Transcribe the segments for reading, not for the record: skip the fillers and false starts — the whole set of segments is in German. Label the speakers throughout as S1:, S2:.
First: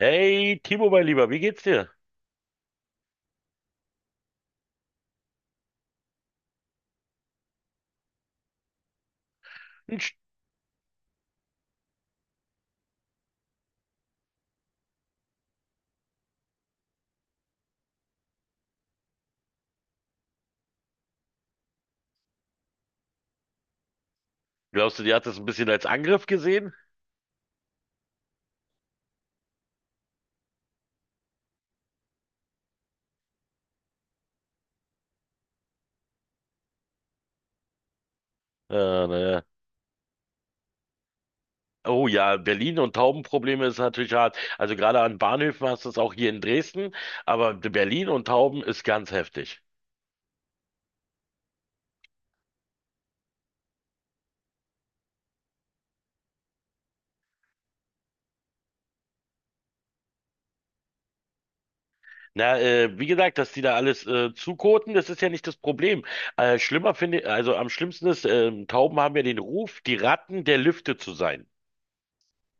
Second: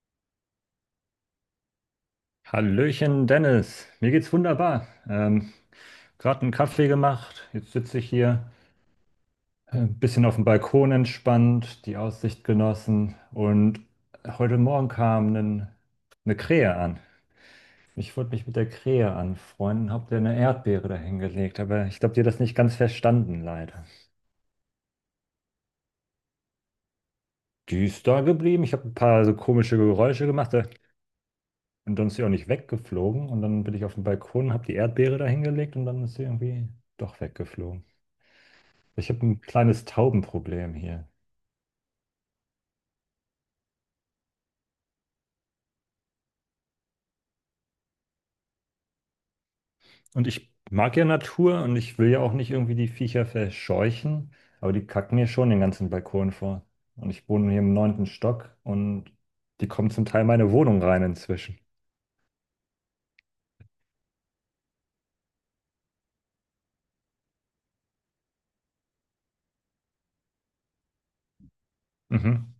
S1: Hey, Timo, mein Lieber, wie geht's dir?
S2: Hallöchen, Dennis. Mir geht's wunderbar. Gerade einen Kaffee gemacht. Jetzt sitze ich hier ein
S1: Mensch,
S2: bisschen auf dem Balkon entspannt, die Aussicht genossen. Und heute Morgen kam eine Krähe an. Ich wollte mich mit der Krähe anfreunden, hab dir eine Erdbeere dahingelegt, aber ich glaube, die hat das nicht ganz verstanden, leider.
S1: glaubst du, die hat das ein bisschen als Angriff gesehen?
S2: Die ist da geblieben. Ich habe ein paar so komische Geräusche gemacht, und dann ist sie auch nicht weggeflogen. Und dann bin ich auf dem Balkon, habe die Erdbeere dahingelegt und dann ist sie irgendwie doch weggeflogen.
S1: Äh,
S2: Ich habe ein
S1: naja.
S2: kleines Taubenproblem hier.
S1: Oh ja, Berlin und Taubenprobleme ist natürlich hart. Also gerade an Bahnhöfen hast du es auch hier in Dresden, aber Berlin und Tauben ist ganz heftig.
S2: Und ich mag ja Natur und ich will ja auch nicht irgendwie die Viecher verscheuchen, aber die kacken mir schon den ganzen Balkon vor. Und ich wohne hier im neunten Stock und die kommen zum Teil in meine Wohnung rein inzwischen.
S1: Na, wie gesagt, dass die da alles zukoten, das ist ja nicht das Problem. Schlimmer finde, also am schlimmsten ist, Tauben haben ja den Ruf, die Ratten der Lüfte zu sein.
S2: Mhm.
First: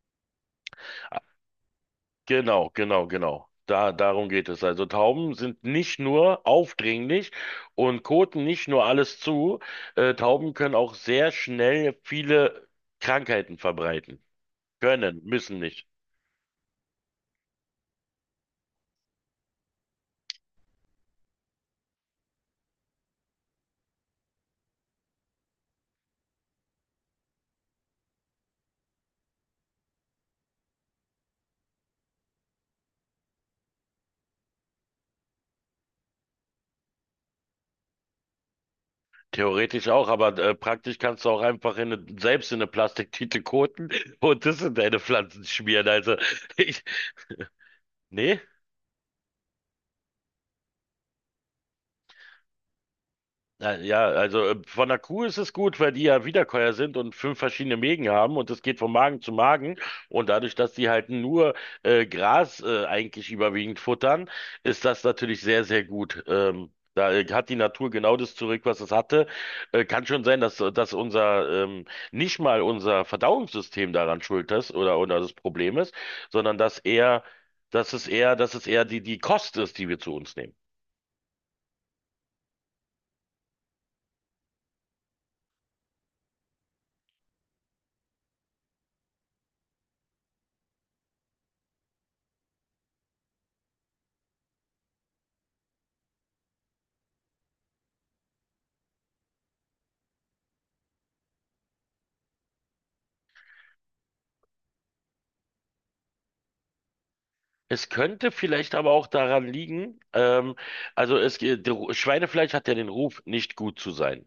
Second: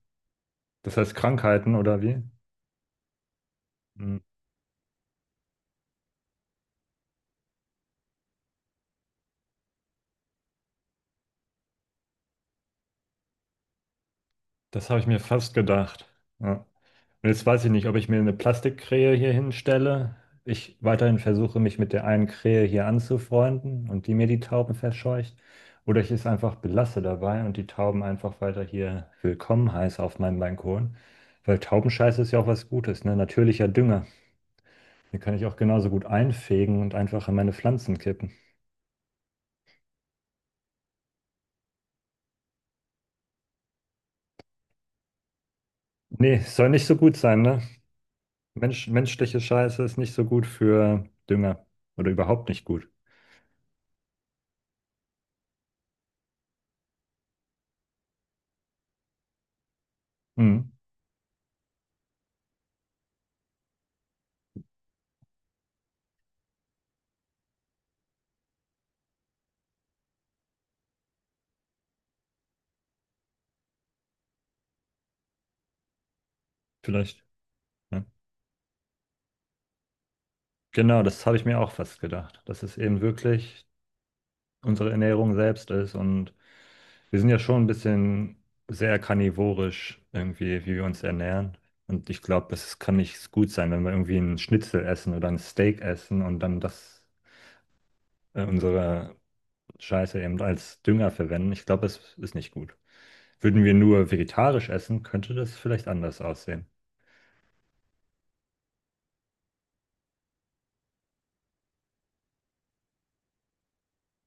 S2: Das heißt Krankheiten oder wie?
S1: Genau, genau, genau.
S2: Mhm.
S1: Darum geht es. Also Tauben sind nicht nur aufdringlich und koten nicht nur alles zu. Tauben können auch sehr schnell viele Krankheiten verbreiten.
S2: Das habe ich mir
S1: Können,
S2: fast
S1: müssen nicht.
S2: gedacht. Ja. Jetzt weiß ich nicht, ob ich mir eine Plastikkrähe hier hinstelle, ich weiterhin versuche, mich mit der einen Krähe hier anzufreunden und die mir die Tauben verscheucht. Oder ich es einfach belasse dabei und die Tauben einfach weiter hier willkommen heiße auf meinem Balkon. Weil Taubenscheiße ist ja auch was Gutes, ne? Natürlicher Dünger. Den kann ich auch genauso gut einfegen und einfach in meine Pflanzen kippen.
S1: Theoretisch auch, aber praktisch kannst du auch einfach selbst in eine Plastiktüte koten und das in deine Pflanzen schmieren. Also
S2: Nee, soll
S1: ich,
S2: nicht so gut sein, ne?
S1: nee.
S2: Mensch, menschliche Scheiße ist nicht so gut für Dünger. Oder überhaupt nicht gut.
S1: Na Ja, also von der Kuh ist es gut, weil die ja Wiederkäuer sind und fünf verschiedene Mägen haben und es geht von Magen zu Magen. Und dadurch,
S2: Hm,
S1: dass die halt nur Gras eigentlich überwiegend futtern, ist das natürlich sehr, sehr gut. Da hat die Natur genau das zurück, was es hatte. Kann schon sein, dass nicht mal unser Verdauungssystem daran schuld ist oder das Problem ist, sondern dass eher,
S2: vielleicht.
S1: dass
S2: Ja.
S1: es eher, dass es eher die Kost ist, die wir zu uns nehmen.
S2: Genau, das habe ich mir auch fast gedacht, dass es eben wirklich unsere Ernährung selbst ist und wir sind ja schon ein bisschen sehr karnivorisch irgendwie, wie wir uns ernähren. Und ich glaube, das kann nicht gut sein, wenn wir irgendwie einen Schnitzel essen oder ein Steak essen und dann das unsere Scheiße eben als Dünger verwenden. Ich glaube, das ist nicht gut. Würden wir nur vegetarisch essen, könnte das vielleicht anders aussehen.
S1: Es könnte vielleicht aber auch daran liegen, also es, geht- der Ru- Schweinefleisch hat ja den Ruf, nicht gut zu sein.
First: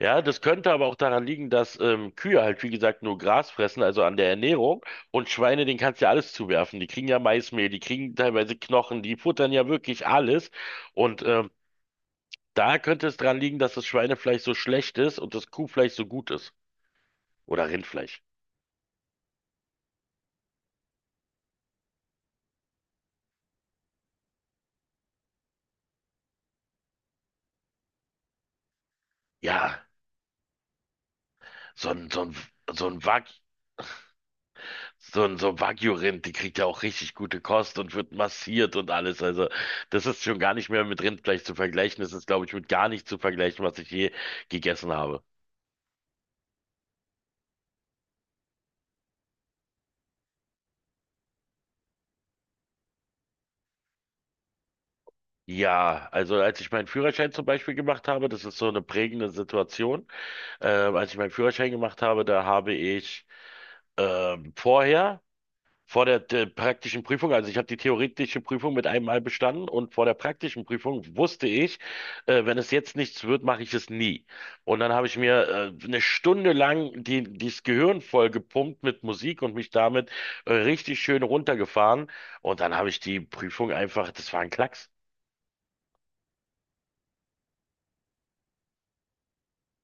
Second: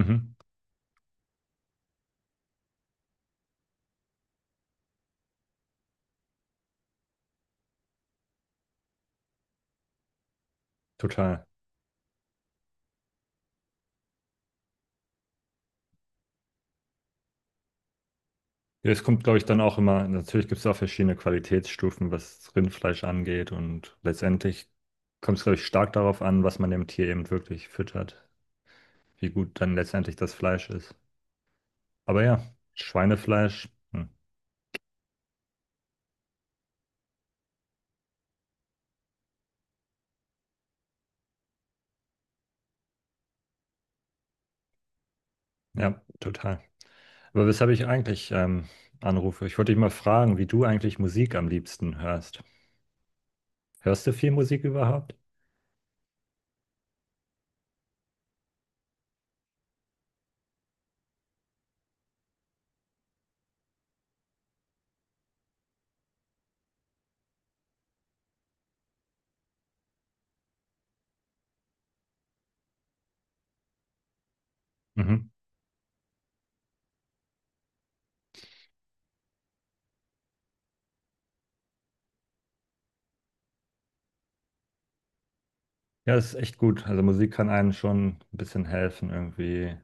S1: Ja, das könnte aber auch daran liegen, dass Kühe halt, wie gesagt, nur Gras fressen, also an der Ernährung. Und Schweine, denen kannst du ja alles zuwerfen. Die kriegen ja Maismehl, die kriegen teilweise Knochen, die futtern ja wirklich alles. Und
S2: total.
S1: da könnte es daran liegen, dass das Schweinefleisch so schlecht ist und das Kuhfleisch so gut ist. Oder Rindfleisch.
S2: Ja, es kommt, glaube ich, dann auch immer, natürlich gibt es auch verschiedene Qualitätsstufen, was Rindfleisch angeht und letztendlich kommt es, glaube ich, stark darauf an, was man dem Tier eben wirklich füttert, wie gut dann
S1: Ja,
S2: letztendlich das Fleisch ist.
S1: so ein, so
S2: Aber
S1: ein,
S2: ja,
S1: so ein Wag
S2: Schweinefleisch, hm,
S1: So ein so Wagyu-Rind, die kriegt ja auch richtig gute Kost und wird massiert und alles. Also das ist schon gar nicht mehr mit Rindfleisch zu vergleichen. Das ist, glaube ich, mit gar nicht zu vergleichen, was ich je gegessen habe.
S2: ja, total. Aber weshalb ich eigentlich anrufe, ich wollte dich mal fragen, wie du eigentlich Musik am liebsten hörst. Hörst du viel Musik überhaupt?
S1: Ja, also als ich meinen Führerschein zum Beispiel gemacht habe, das ist so eine prägende Situation. Als ich meinen Führerschein gemacht habe, da habe ich vorher vor der praktischen Prüfung, also ich habe die theoretische Prüfung mit einem Mal bestanden und vor der praktischen Prüfung wusste ich, wenn es jetzt nichts wird, mache ich es nie. Und dann habe ich
S2: Mhm.
S1: mir eine Stunde lang dieses Gehirn voll gepumpt mit Musik und mich damit richtig schön runtergefahren. Und dann habe ich die Prüfung einfach, das war ein Klacks.
S2: Ja, das ist echt gut. Also Musik kann einem schon ein bisschen helfen, irgendwie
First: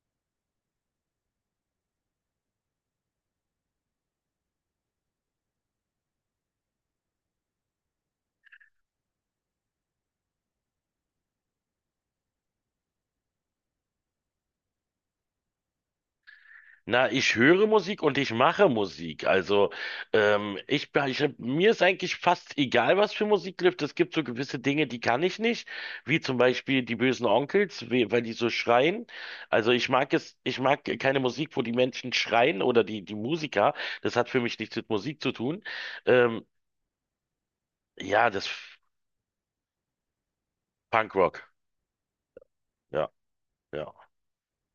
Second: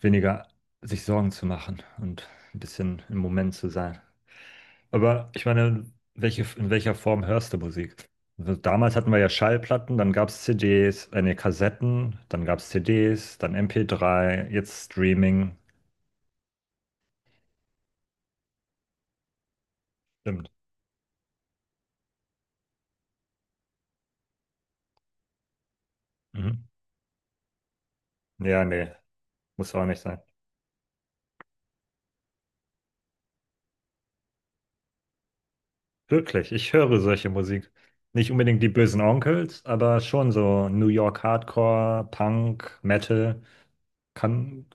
S2: weniger sich Sorgen zu machen und ein bisschen im Moment zu sein. Aber ich meine, welche, in welcher Form hörst du Musik? Also damals hatten wir ja Schallplatten, dann gab es CDs, Kassetten, dann gab es CDs, dann MP3, jetzt Streaming.
S1: Na, ich höre Musik und ich mache Musik. Also,
S2: Stimmt.
S1: mir ist eigentlich fast egal, was für Musik läuft. Es gibt so gewisse Dinge, die kann ich nicht, wie zum
S2: Mhm.
S1: Beispiel die bösen Onkels, weil die so
S2: Ja, nee,
S1: schreien. Also
S2: muss auch
S1: ich
S2: nicht
S1: mag
S2: sein.
S1: es, ich mag keine Musik, wo die Menschen schreien oder die Musiker. Das hat für mich nichts mit Musik zu tun. Ähm,
S2: Wirklich, ich höre solche Musik.
S1: ja,
S2: Nicht
S1: das
S2: unbedingt die bösen Onkels, aber schon so New York
S1: Punkrock.
S2: Hardcore, Punk,
S1: Ja,
S2: Metal.
S1: ja.
S2: Kann,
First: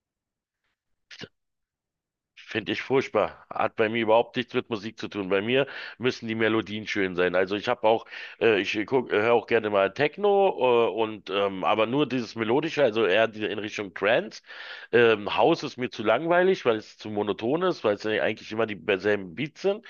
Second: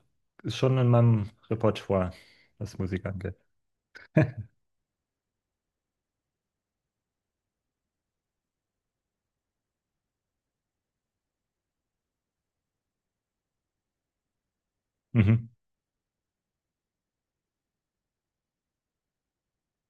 S2: ist schon in meinem Repertoire,
S1: Finde
S2: was
S1: ich
S2: Musik angeht.
S1: furchtbar. Hat bei mir überhaupt nichts mit Musik zu tun. Bei mir müssen die Melodien schön sein. Also ich habe auch, höre auch gerne mal Techno, und aber nur dieses Melodische, also in Richtung Trance.
S2: Mhm.
S1: House ist mir zu langweilig, weil es zu monoton ist, weil es ja eigentlich immer die selben Beats sind.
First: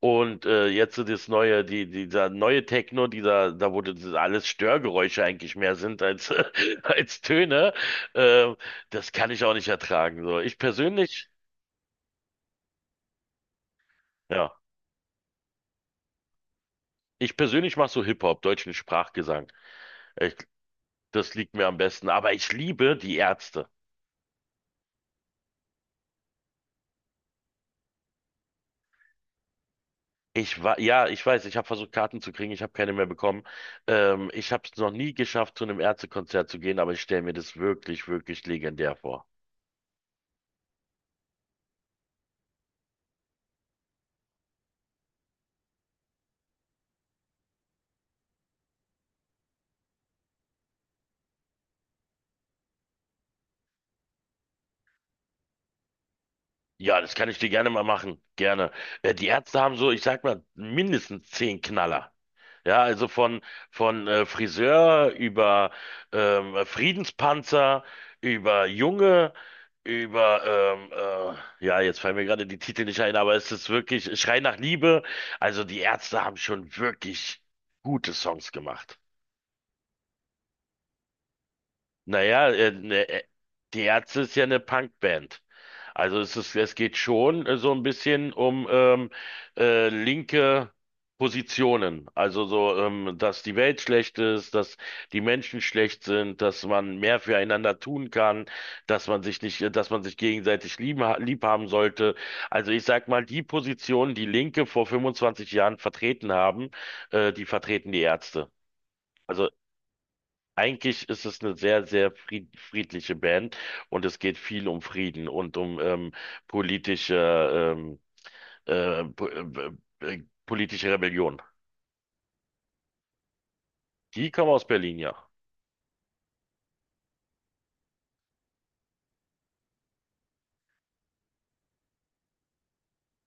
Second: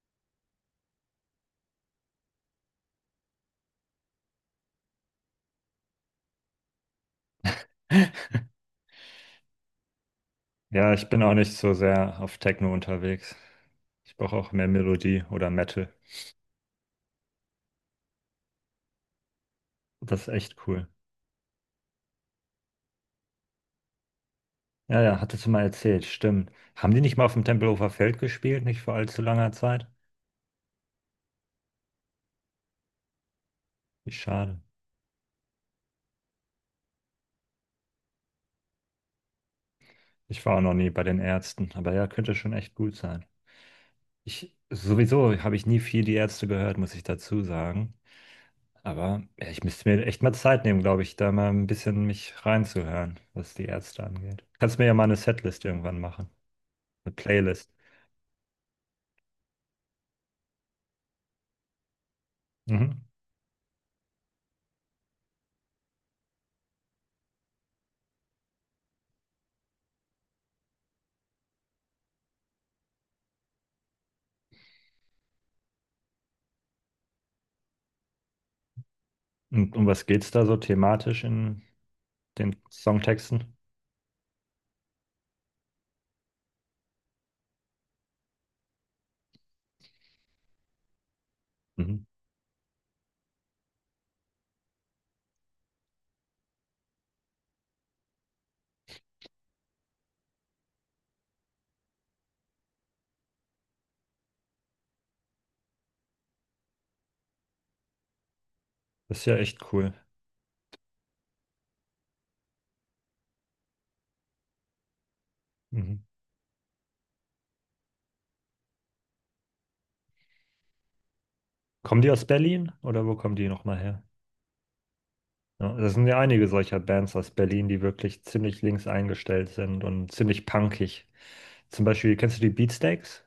S1: Und jetzt so das dieser neue Techno, da wurde das alles Störgeräusche eigentlich mehr sind als als Töne. Äh, das kann ich auch nicht ertragen. So, ich
S2: Ja, ich bin
S1: persönlich.
S2: auch nicht so sehr auf Techno unterwegs. Ich brauche auch
S1: Ja.
S2: mehr Melodie oder Metal.
S1: Ich persönlich mache so Hip-Hop, deutschen Sprachgesang.
S2: Das ist
S1: Ich,
S2: echt cool.
S1: das liegt mir am besten. Aber ich liebe die Ärzte.
S2: Ja, ja, hattest du mal erzählt, stimmt. Haben die nicht mal auf dem Tempelhofer Feld gespielt, nicht vor allzu langer Zeit?
S1: Ich war, ja, ich weiß, ich habe versucht, Karten zu kriegen, ich habe keine mehr bekommen.
S2: Wie
S1: Ich
S2: schade.
S1: habe es noch nie geschafft, zu einem Ärztekonzert zu gehen, aber ich stelle mir das wirklich, wirklich legendär vor.
S2: Ich war auch noch nie bei den Ärzten, aber ja, könnte schon echt gut sein. Ich, sowieso habe ich nie viel die Ärzte gehört, muss ich dazu sagen. Aber ja, ich müsste mir echt mal Zeit nehmen, glaube ich, da mal ein bisschen mich reinzuhören, was die Ärzte angeht. Kannst mir ja mal eine Setlist irgendwann machen.
S1: Ja, das
S2: Eine
S1: kann ich dir gerne
S2: Playlist.
S1: mal machen. Gerne. Die Ärzte haben so, ich sag mal, mindestens 10 Knaller. Ja,
S2: Mhm.
S1: also von Friseur über Friedenspanzer, über Junge, über, ähm, ja, jetzt fallen mir gerade die Titel nicht ein, aber es ist wirklich Schrei nach Liebe. Also die Ärzte haben schon wirklich gute Songs gemacht.
S2: Und um was geht's da so thematisch in
S1: Naja,
S2: den
S1: ne,
S2: Songtexten?
S1: die Ärzte ist ja eine Punkband. Also es geht schon so ein bisschen um linke
S2: Mhm.
S1: Positionen. Also so, dass die Welt schlecht ist, dass die Menschen schlecht sind, dass man mehr füreinander tun kann, dass man sich nicht, dass man sich gegenseitig lieben, lieb haben sollte. Also ich sag mal, die Positionen, die Linke vor 25 Jahren vertreten haben, die vertreten die Ärzte.
S2: Das ist ja
S1: Also
S2: echt cool.
S1: eigentlich ist es eine sehr, sehr friedliche Band und es geht viel um Frieden und um
S2: Mhm.
S1: politische, po politische Rebellion.
S2: Kommen die aus Berlin oder wo kommen die nochmal her?
S1: Die kommen aus Berlin, ja.
S2: Ja, das sind ja einige solcher Bands aus Berlin, die wirklich ziemlich links eingestellt sind und ziemlich punkig. Zum Beispiel, kennst du die Beatsteaks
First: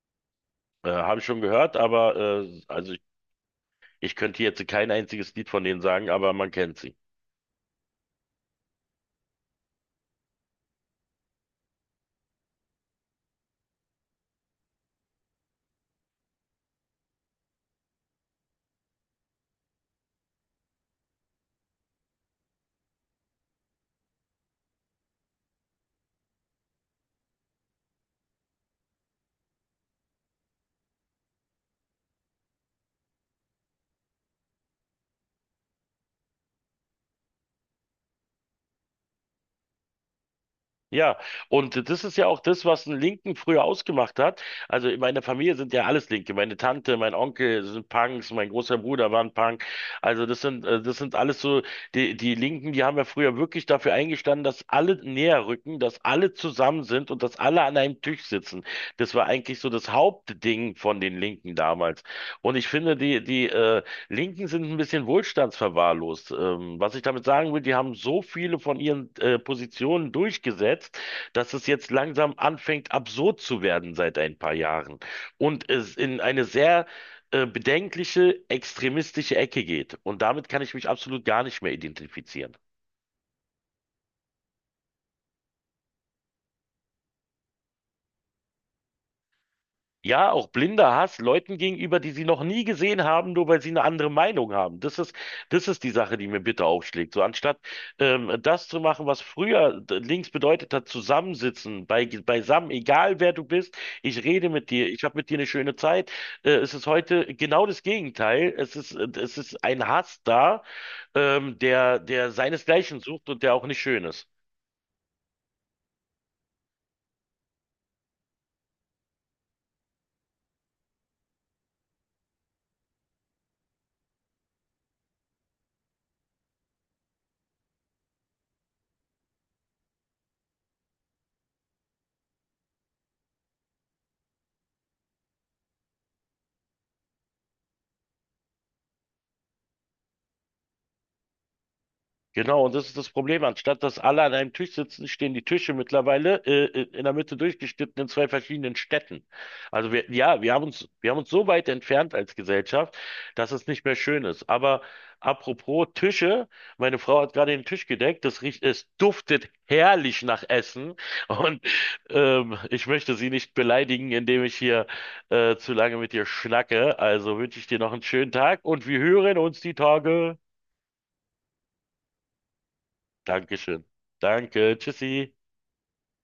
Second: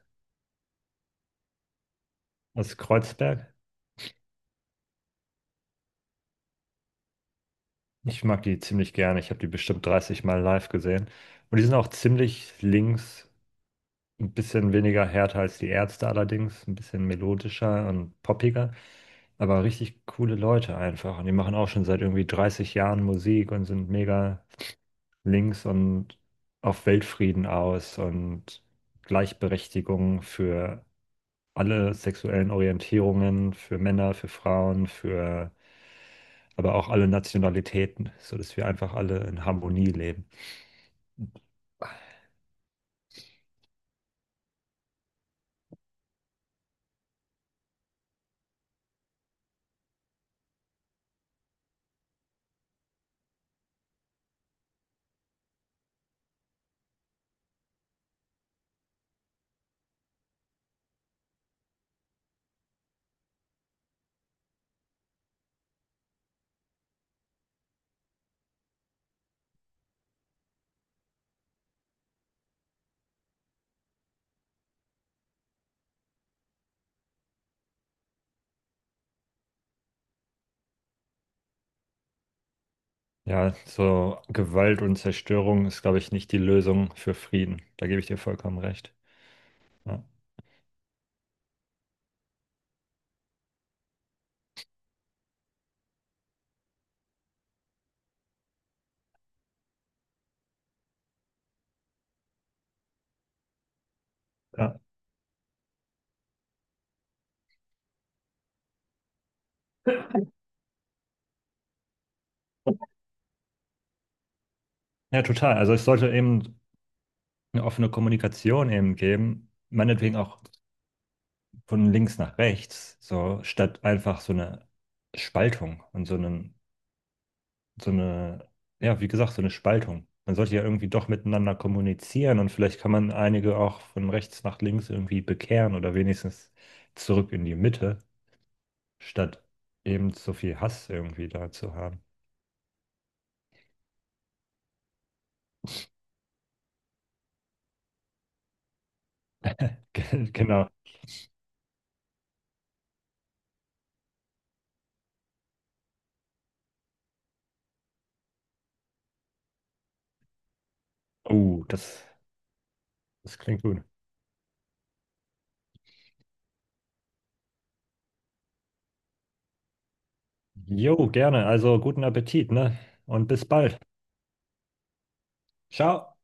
S1: Habe ich schon gehört, aber
S2: aus
S1: also
S2: Kreuzberg?
S1: ich könnte jetzt kein einziges Lied von denen sagen, aber man kennt sie.
S2: Ich mag die ziemlich gerne. Ich habe die bestimmt 30 Mal live gesehen. Und die sind auch ziemlich links, ein bisschen weniger härter als die Ärzte allerdings, ein bisschen melodischer und poppiger, aber richtig coole Leute einfach. Und die machen auch schon seit irgendwie 30 Jahren Musik und sind mega links und auf Weltfrieden aus und Gleichberechtigung für alle sexuellen Orientierungen, für Männer, für Frauen, für aber auch alle Nationalitäten, sodass wir einfach alle in Harmonie leben.
S1: Ja, und das ist ja auch das, was einen Linken früher ausgemacht hat. Also in meiner Familie sind ja alles Linke. Meine Tante, mein Onkel sind Punks, mein großer Bruder war ein Punk. Also das sind alles so, die Linken, die haben ja früher wirklich dafür eingestanden, dass alle näher rücken, dass alle zusammen sind und dass alle an einem Tisch sitzen. Das war eigentlich so das Hauptding von den Linken damals. Und ich finde, die Linken sind ein bisschen wohlstandsverwahrlost. Was ich damit sagen will, die haben so viele von ihren Positionen durchgesetzt, dass es jetzt langsam anfängt, absurd zu werden seit ein paar Jahren und es in eine sehr bedenkliche, extremistische Ecke geht. Und damit kann ich mich absolut gar nicht mehr identifizieren.
S2: Ja, so Gewalt und Zerstörung ist, glaube ich, nicht die Lösung für Frieden. Da gebe ich dir vollkommen recht. Ja,
S1: Ja, auch blinder Hass Leuten gegenüber, die sie noch nie gesehen haben, nur weil sie eine andere Meinung haben. Das ist die Sache, die mir bitter aufschlägt. So anstatt das zu machen, was früher links bedeutet hat, zusammensitzen, beisammen, egal wer du bist, ich rede mit
S2: ja.
S1: dir, ich habe mit dir eine schöne Zeit. Es ist heute genau das Gegenteil. Es ist ein Hass da, der seinesgleichen sucht und der auch nicht schön ist.
S2: Ja, total. Also es sollte eben eine offene Kommunikation eben geben, meinetwegen auch von links nach rechts, so statt einfach so eine Spaltung und so einen, so eine, ja, wie gesagt, so eine Spaltung. Man sollte ja irgendwie doch miteinander kommunizieren und vielleicht kann man einige auch von rechts nach links irgendwie bekehren oder wenigstens zurück in die Mitte, statt eben so viel Hass irgendwie da zu haben.
S1: Genau, und das ist das Problem. Anstatt dass alle an einem Tisch sitzen, stehen die Tische mittlerweile in der Mitte durchgeschnitten in zwei verschiedenen Städten. Ja,
S2: Genau.
S1: wir haben uns so weit entfernt als Gesellschaft, dass es nicht mehr schön ist. Aber apropos Tische, meine Frau hat gerade den Tisch gedeckt. Es duftet herrlich nach Essen. Und
S2: Oh, das,
S1: ich möchte sie
S2: das
S1: nicht
S2: klingt gut.
S1: beleidigen, indem ich hier zu lange mit dir schnacke. Also wünsche ich dir noch einen schönen Tag und wir hören uns die Tage.
S2: Jo, gerne. Also guten Appetit, ne? Und bis bald.
S1: Dankeschön. Danke. Tschüssi.
S2: Ciao.